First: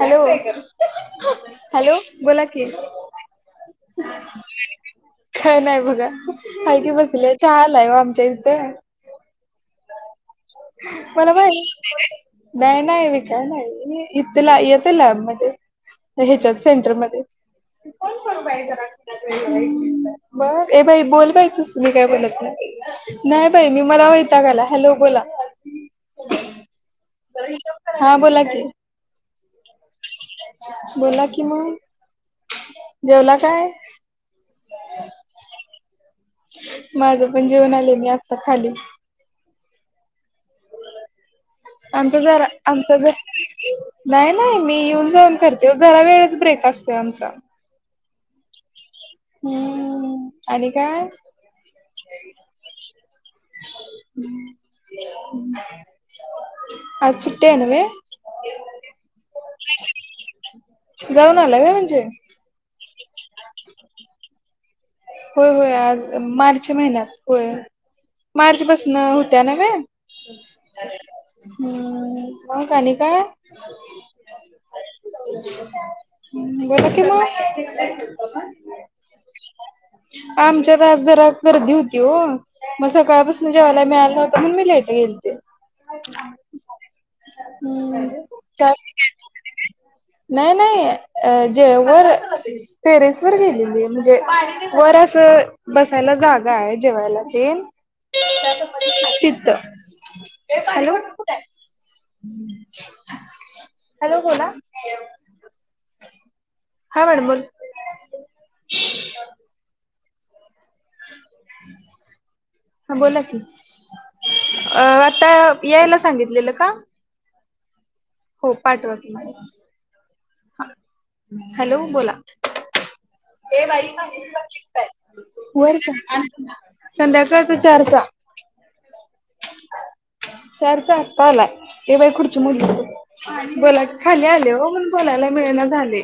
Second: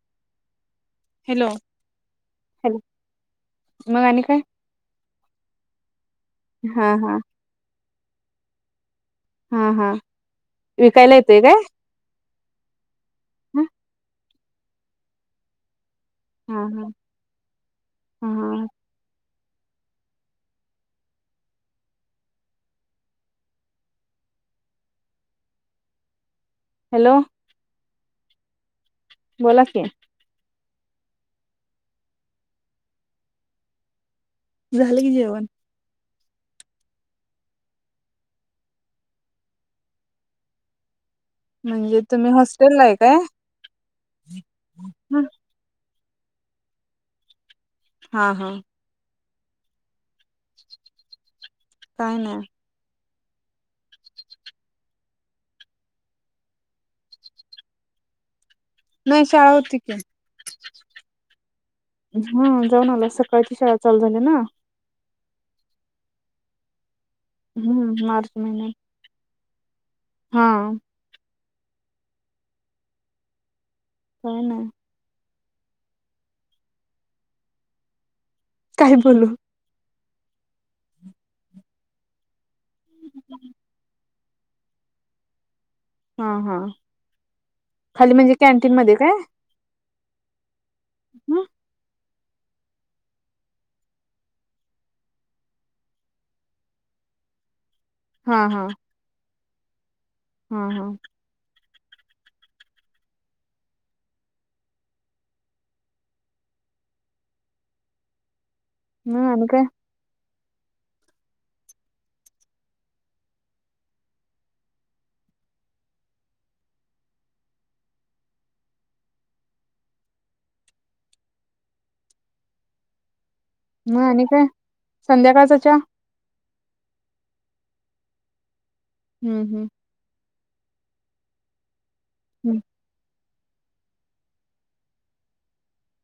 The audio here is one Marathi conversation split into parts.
हॅलो. हॅलो,, बोला की. हॅलो मग आणि काय काय नाही बघा,, हाय हा की हा बसल्यात. च्या आलाय ओ आमच्या इथं हा हा, विकायला मला येतय काय? नाही नाही,, विकाय नाही, इथ ला येतय म्हजे ह्याच्यात हा हा. सेंटरमध्ये अंम हा बघ, ए बाई बोल बाई तुझतु मी काय बोलत नाही. नाही बाई मी मला वैताग आला. हॅलो बोला. हॅलो. हां बोला की बोला की बोला कि मग,, जेवला काय? झालं की जेवन. माझं पण जेऊण आले मी आत्ता खाली. म्हणजे आमचं तुम्ही जरा हॉस्टेलला आहे आमचं घर काय नाही नाही मी येऊन जाऊन करते ओ, जरा वेळच ब्रेक असतो आमचा. हा हा. हम्म आणी काय? काय नाय. [unintelligible] आज सुट्टी हाय नन्हे. नाही शाळा होती की. जाऊन आलाय वय म्हणजे हम्म जाऊन आलो सकाळची शाळा चालू झाली ना. होय होय आज मार्च महिन्यात, होय, हम्म मार्च महिन्यात. मार्चपासनं होत्या नवे. हा हम्म मग आणी काय? काय नाय. म बोला कि म काय बोलू? आमच्यात आज जरा गर्दी होती हो,, मग सकाळपासनं जेवायला मिळालं नव्हतं म्हणून मी लेट गेल हा हा हम्म खाली म्हणजे च्या कॅन्टीन मध्ये काय नाही नाही अ ह जे वर टेरेस वर गेलेली म्हजे वर असं बसायला जागा आहे जेवायला तेन हा हा तिथं हा हा हॅलो हॅलो बोला हा मॅडम बोल म आणि काय? हा बोला की, आता यायला सांगितलेलं का? हो पाठवा की, हॅलो बोला ए बाई मग आणि पाण्याची काय बाटली कुठाय?, संध्याकाळचा चहा वरच हाय संध्याकाळच चार चा हम्म हम्म चार चा आता आलाय, ए बाई खुर्ची मुडली. बोला खाली आले ओ, म्हणून बोलायला मिळेना झालय,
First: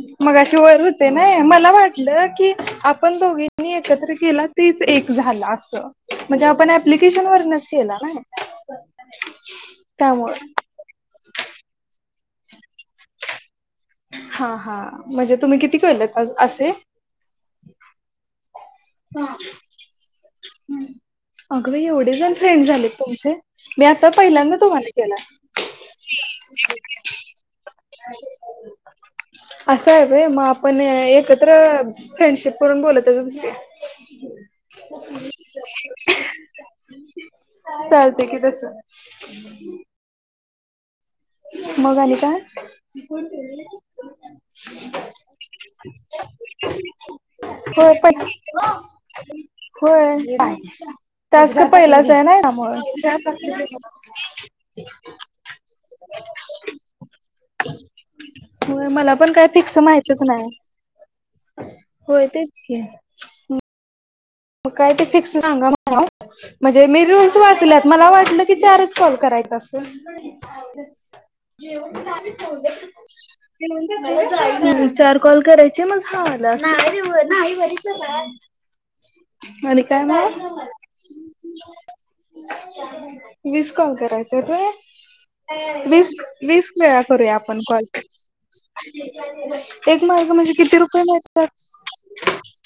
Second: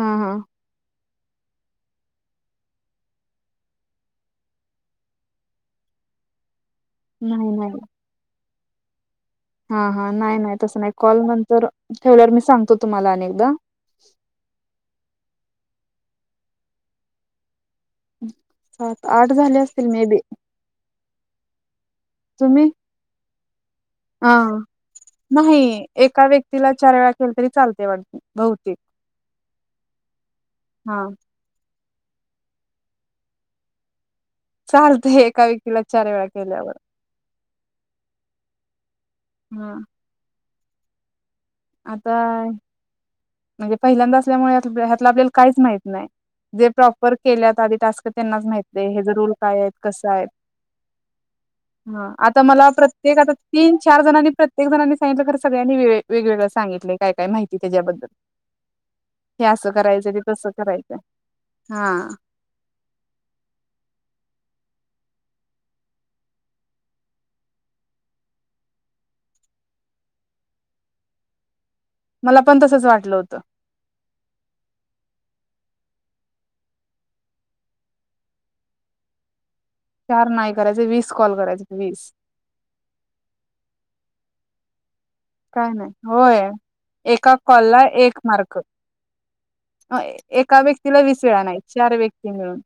हा हा मगाशी वर हो ते नाय, मला वाटलं की आपण दोघीनी एकत्र केला तीच एक झाला अस, म्हणजे आपण अँप्लिकेशन नाही वरनच नाही केला नाय. हा हा नाही नाही, तसं नाही कॉल नंतर ठेवल्यावर मी सांगतो तुम्हाला आणि एकदा. हा हा, म्हणजे तुम्ही किती केलेत अ असे? सात-आठ झाले असतील, मे बी अग बाई एवढे जण तुम्ही फ्रेंड झाले तुमचे, मी आता हा पहिल्यांदा तुम्हाला केलाय. नाही एका व्यक्तीला चार वेळा केलं तरी चालते वाटत बहुतेक असं हाय व्हय, मग आपण हा एक एकत्र फ्रेंडशिप करून बोलत असतील. चालतय, एका व्यक्तीला चार वेळा केल्यावर. चालते की तस हा मग आता आणि काय म्हणजे पहिल्यांदा असल्यामुळे ह्यातलं आपल्याला काहीच माहित नाही. जे प्रॉपर केल्यात आधी होय टास्क पण त्यांनाच माहित हेच रुल काय आहेत, कसं आहे. ते पाहिजे. हा आता मला प्रत्येक, आता तीन-चार जणांनी प्रत्य एक जणांनी सांगितलं खर, सगळ्यांनी वे वेगवेगळे सांगितलय, काय काय माहिती त्याच्याबद्दल व्हय मला पण हे काय असं फिक्स करायचं ते माहितच नाय, तसं करायचं हा व्हय तेच की म काय ते फिक्स सांगा म्हणावं. म्हणजे मी रूल्स वाचल्यात, मला वाटलं की चारच कॉल करायचा असं. जाऊद्या जेवण मला पण तसच वाटलं होतं झालंय [inaudible] चार कॉल करायचे मग झालं, अस आणि काय? चार नाही करायचे, वीस कॉल करायचे वीस वीस कॉल करायचेत व्हय? काय नाही वीस होय वीस वेळा एका करूया आपण कॉलला कॉल. एक मार्क एक मार्क म्हणजे एका किती व्यक्तीला रुपये वीस वेळा नाही चार व्यक्ती मिळत्यात? मिळून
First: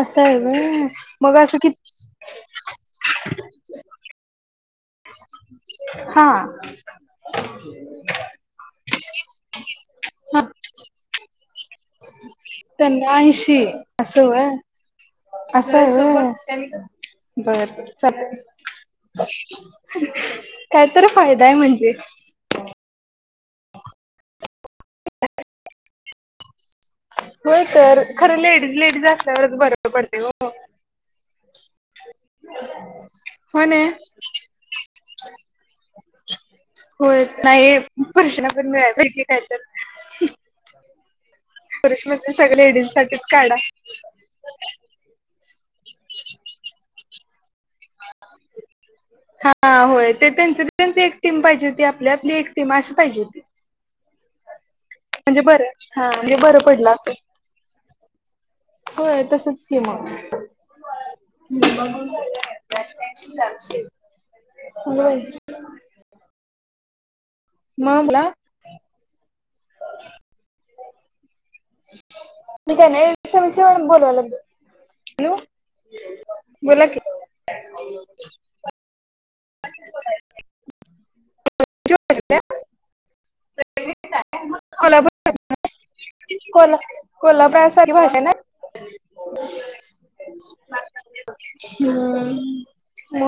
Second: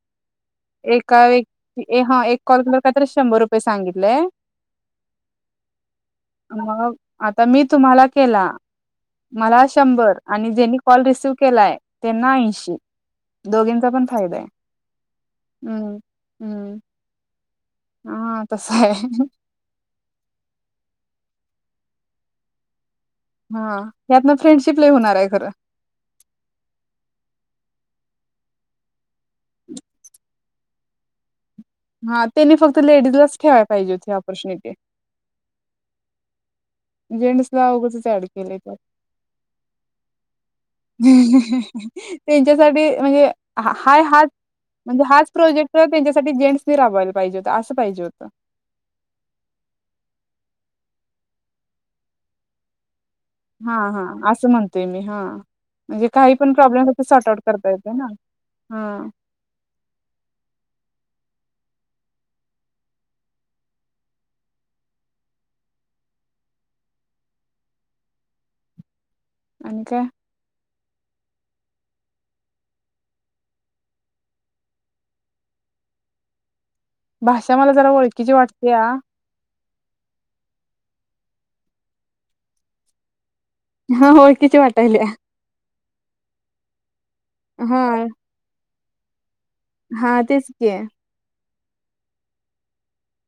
असाय व्हय, एका मग असं कीत व्यक्ती हा एक कॉल केल्यावर काय तर शंभर रुपये सांगितलय. हा मग, आता मी तुम्हाला केला. मला शंभर हा आणि, ज्यांनी कॉल रिसिव केलाय त्यांना ऐंशी. त्यांना ऐंशी, दोघींचा पण असं फायदा आहे व्हय, असाय हम्म व्हय. हम्म बर हा तस आहे चल काय तर फायदा आहे म्हणजे. हा यात ना फ्रेंडशिप लय होणार आहे खरं. हो तर खरं लेडीज लेडीज असल्यावरच बर पडते ओ. हा त्यांनी फक्त लेडीज लाच ठेवाय हो नाही पाहिजे होती ऑपॉर्च्युनिटी. होय जेंट्सला नाही उगचच ऍड केलंय त्यात [inaudible] पुरुष म्हणजे सगळे लेडीज त्यांच्यासाठी साठीच म्हणजे काढा हाय हात म्हणजे हाच प्रोजेक्ट त्यांच्यासाठी जेंट्स ने राबवायला पाहिजे होता, असं पाहिजे होतं. हा होय ते ते तेंचि तेंचि एक टीम पाहिजे होती, आपली आपली एक टीम अशी पाहिजे होती. हा हा असं म्हणतय मी हा. म्हणजे बरं म्हणजे हा काही पण बरं प्रॉब्लेम पडलं असं सॉर्ट आउट करता येते ना. ह होय [unintelligible] [inaudible] [unintelligible] आणि काय? आणि काय नाय समीक्षा मॅडम बोलवा लागली, हॅलो बोला कि, भाषा मला जरा ओळखीची वाटत्या. [unintelligible] [inaudible] हा ओळखीचे वाटलिया. कोल कोल्हापुर हा सारखेभाषा ना. हा तेच की [unintelligible] हम्म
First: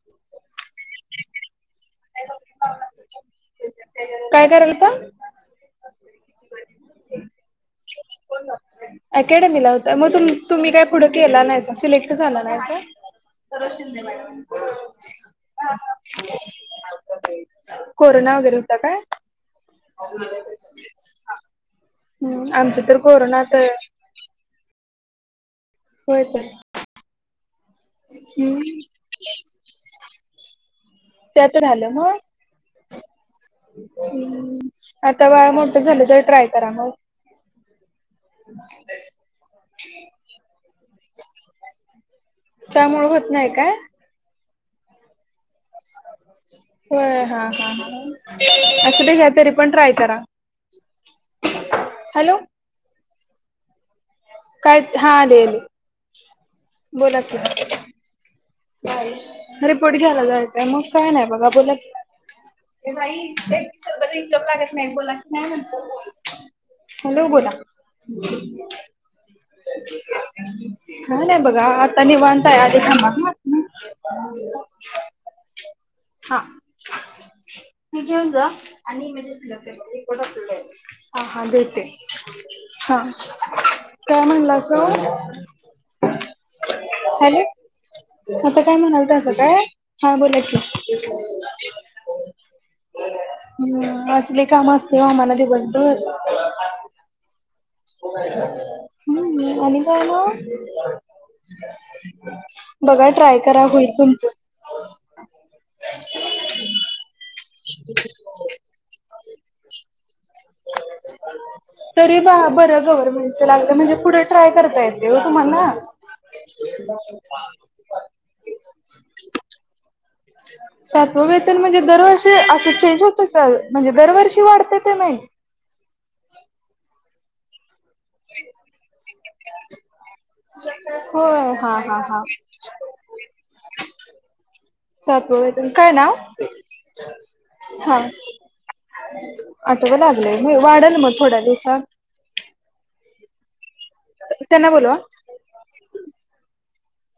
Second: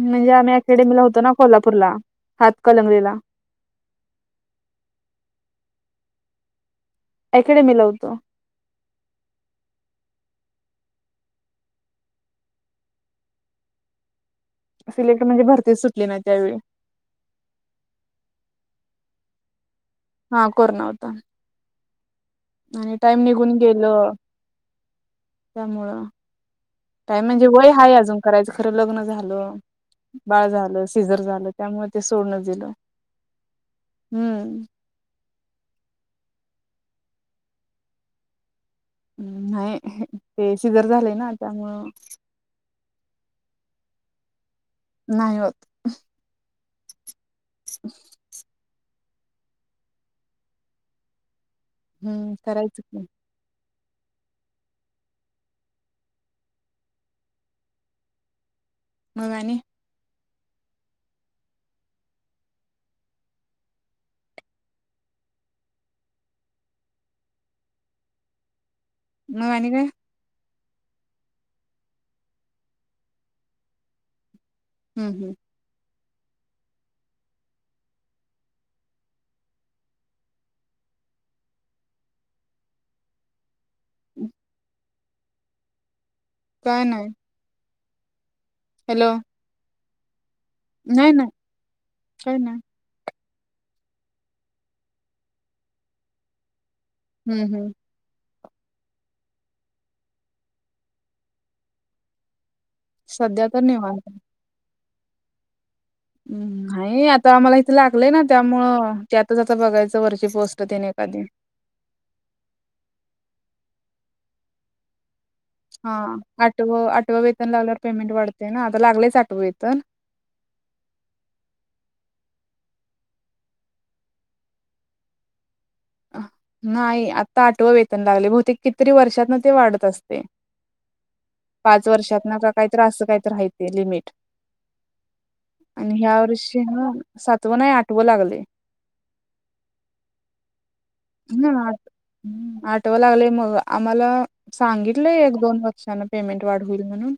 [inaudible] म्हणजे आम्ही अकेडेमीला होतो ना कोल्हापूरला हातकणंगलेला. काय कराेल [inaudible] अकॅडमी ला होतो. अकॅडमीला होत मग तुम्ही काय पुढं केला नाही सा, सिलेक्ट झाला नाही सा. कर शिंदे मॅडम. सिलेक्ट म्हणजे भरतीच सुटली नाही त्यावेळी, कोरोना वगैरे होता काय? हा कोरोना होता. हम्म आमच आणि तर टाइम कोरोनात निघून गेलं त्यामुळं, होय तर काय म्हणजे वय हाय अजून करायचं खरं हम्म लग्न झालं. बाळ झालं सिजर झालं त्यात त्यामुळे ते मग सोडण दिलं, हम्म. आता बाळ मोठ झाले तर ट्राय करा मग. [unintelligible] हम नाही ते सिजर झालेय ना त्यामुळं. त्यामूळ होत नाही काय? नाही होत. हो हा हा हा. तरी पण ट्राय करा. हम्म हॅलो करायचंच की. काय हा आले आले बोला की, मग आणि रिपोर्ट घ्यायला जायचंय. मग काय नाही बघा बोला की, ये बाई एकतर हिशोब लागत नाही, बोला की नाही, नंतर बोल. हॅलो बोला. [inaudible] मग आणि काय काय नाही बघा, आता निवांतय आली थांबा. ह्म-ह्म. हा. हे घेऊन जा आणि इमेजेस सिलेक्ट कर मी इथं बसलेली आहे. हा-हा देेते, हा. काय म्हणलास? काय नाय. हॅलो, आता काय म्हणाल तसं काय, हा बोला की. नाय ना, कोय ना. हं, असले काम असता, आम्हाला दिवसभर. ह्म-ह्म. ह्म, आणि काय मग? बघा ट्राय सध्या तर करा, होईल निवांत तुमचं. हम्म, नाही आता आम्हाला इथे लागलंय ना, त्यामुळं त्यातच आता बघायचं वर्ष ती पोस्ट तेन एखादे तरी बा बरं गव्हर्नमेंटचं लागलं, म्हणजे पुढे ट्राय करता येते हो तुम्हाला. हं आठव, आठव वेतन लागल्यावर पेमेंट वाढते ना, आता लागलेच आठव वेतन. [inaudible] सातव वेतन म्हणजे दरवर्षी असं चेंज होत असल, म्हणजे दरवर्षी वाढतं पेमेंट? नाही आता आठवं वेतन लावले, बहतेक कितीतरी वर्षांतन ते वाढत असते. होय हा पाच हा हा वर्षातनं का काय तरी असं कायतरी आहे, ते लिमिट. सातवं वेतन काय आणि नाव ह्या वर्षी ह सातव नाही, हा आठवं लागले. आठवं लागलंय नई वाढेल मग. थोड्या दिवसात [unintelligible] आठवं लागलंय, मग आम्हाला त्यांना बोलवा सांगितलंय एक- दोन वर्षाने पेमेंट वाढ होईल म्हणून.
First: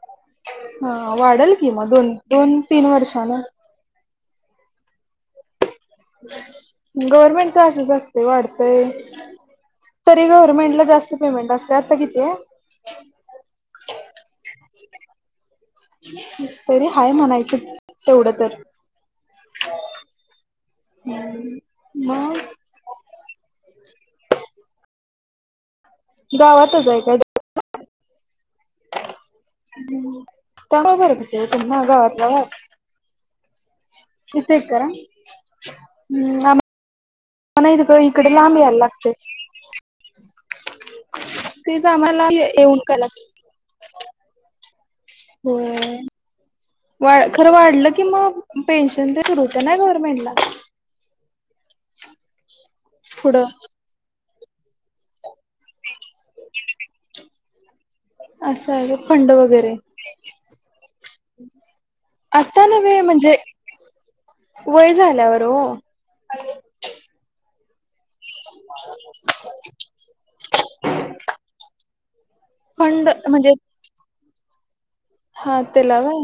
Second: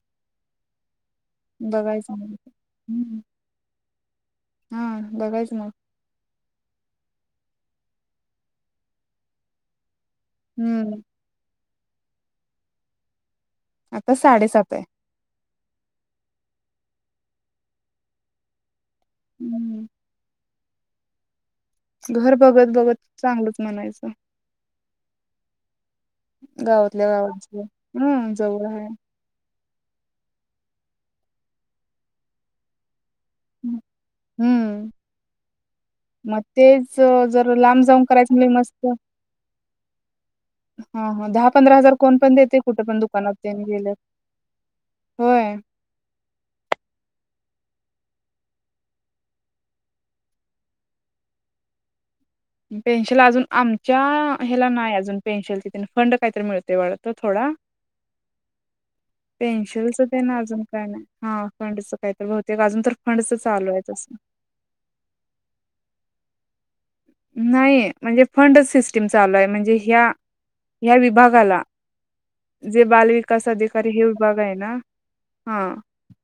हं वाढेल की म, बघायचं दोन- मग दोन, तीन वर्षांनं. हं बघायच मग. गव्हर्मेंटच असंच असतय वाढतंय तरी गव्हर्नमेंट ला हम्म जास्त पेमेंट असतं, आता कितीये? आता साडे-सात हे. तरी हाय म्हणायचं, तेवढं तर. हम्म. [unintelligible] घर मग बघत-बघत चांगलच म्हणायचं. गावातच आहे गावातल्या काय गावात, हम्म जवळ हाय. तेवढं बरं पडतंय ओ, तुम्हा गावातल्या गावात. हं, इथे करा. हम्म. ह्म ना चं जरू लांब जाऊन करायचं, नियम यायला असतं. लागते. हा-हा, दहा-पंधरा तेच हजार कोण आम्हाला पण देते, येऊन कुठं पण करायला दुकानात तेन गेलं. होय. वा खरं वाढलं की, मग पेन्शन तर सुरू होतं ना गव्हर्नमेंटला. पेन्शल अजून पुढं. आमच्या ह्याला नाय अजून. पेन्शल फंड काही-तरी मिळते, वाढत थोडा. असा हाय व्हय फंड? वगैरे पेन्शनच ना अजून काय नाही, हा फंडच काही तर बहुतेक आता अजून तर नव्हे फंडच म्हणजे चालू आहेच असं वय झाल्यावर ओ नाही म्हणजे फंडच सिस्टीम चालू आहे म्हणजे ह्या ह्या विभागाला जे फंड बालविकास म्हणजे अधिकारी हे विभाग हाय ना हा, त्याला व्हय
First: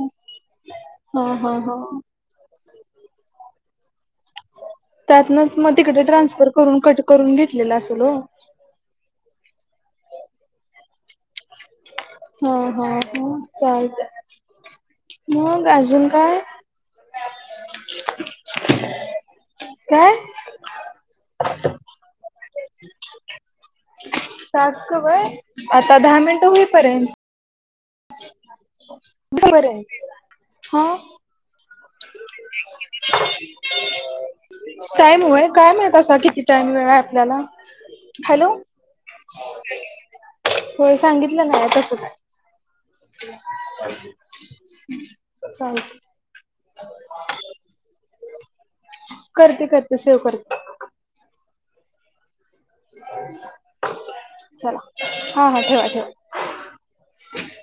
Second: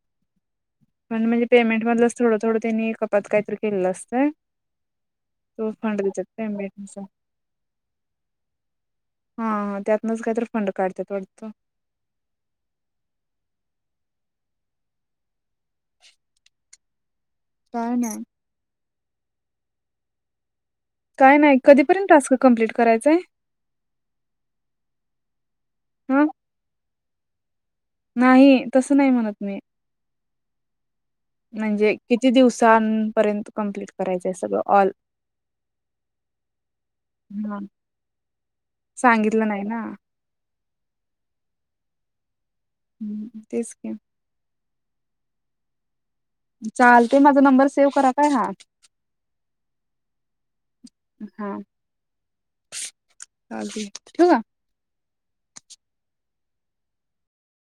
हा पण म्हणजे हा हा. पेमेंट मधलं थोडं थोडं त्यांनी कपात काहीतरी केलेलं असतयं. त्यातनच मग तिकडं ट्रान्सफर करून पेमेंटचा कट करून घेतलेला असल ओ हा हा त्यातनच काय तर फंड काढत्यात वाटतं. हा हा ह चालतंय. मग अजून काय काय नाय काय? काय नाही कधीपर्यंत टास्क कमप्लीट करायचांय टास्क वय आता दहा हा मिनटं होईपर्यंत नाही तसं नाही म्हणत मी बरं आहे हा म्हणजे किती दिवसांन पर्यंत कंप्लीट करायचंय सगळं ऑल काय मुया काय माहीत असं किती टाइम वेळ हाय आपल्याला हा हॅलो सांगितलं नाही ना होय सांगितलेलं हाय तसंच हम्म, तेच की [inaudible] चालतं चालतंय माझा नंबर सेव करा काय हा करते करते सेव्ह करते हा चालते ठेवू का हा हा ठेवा ठेवा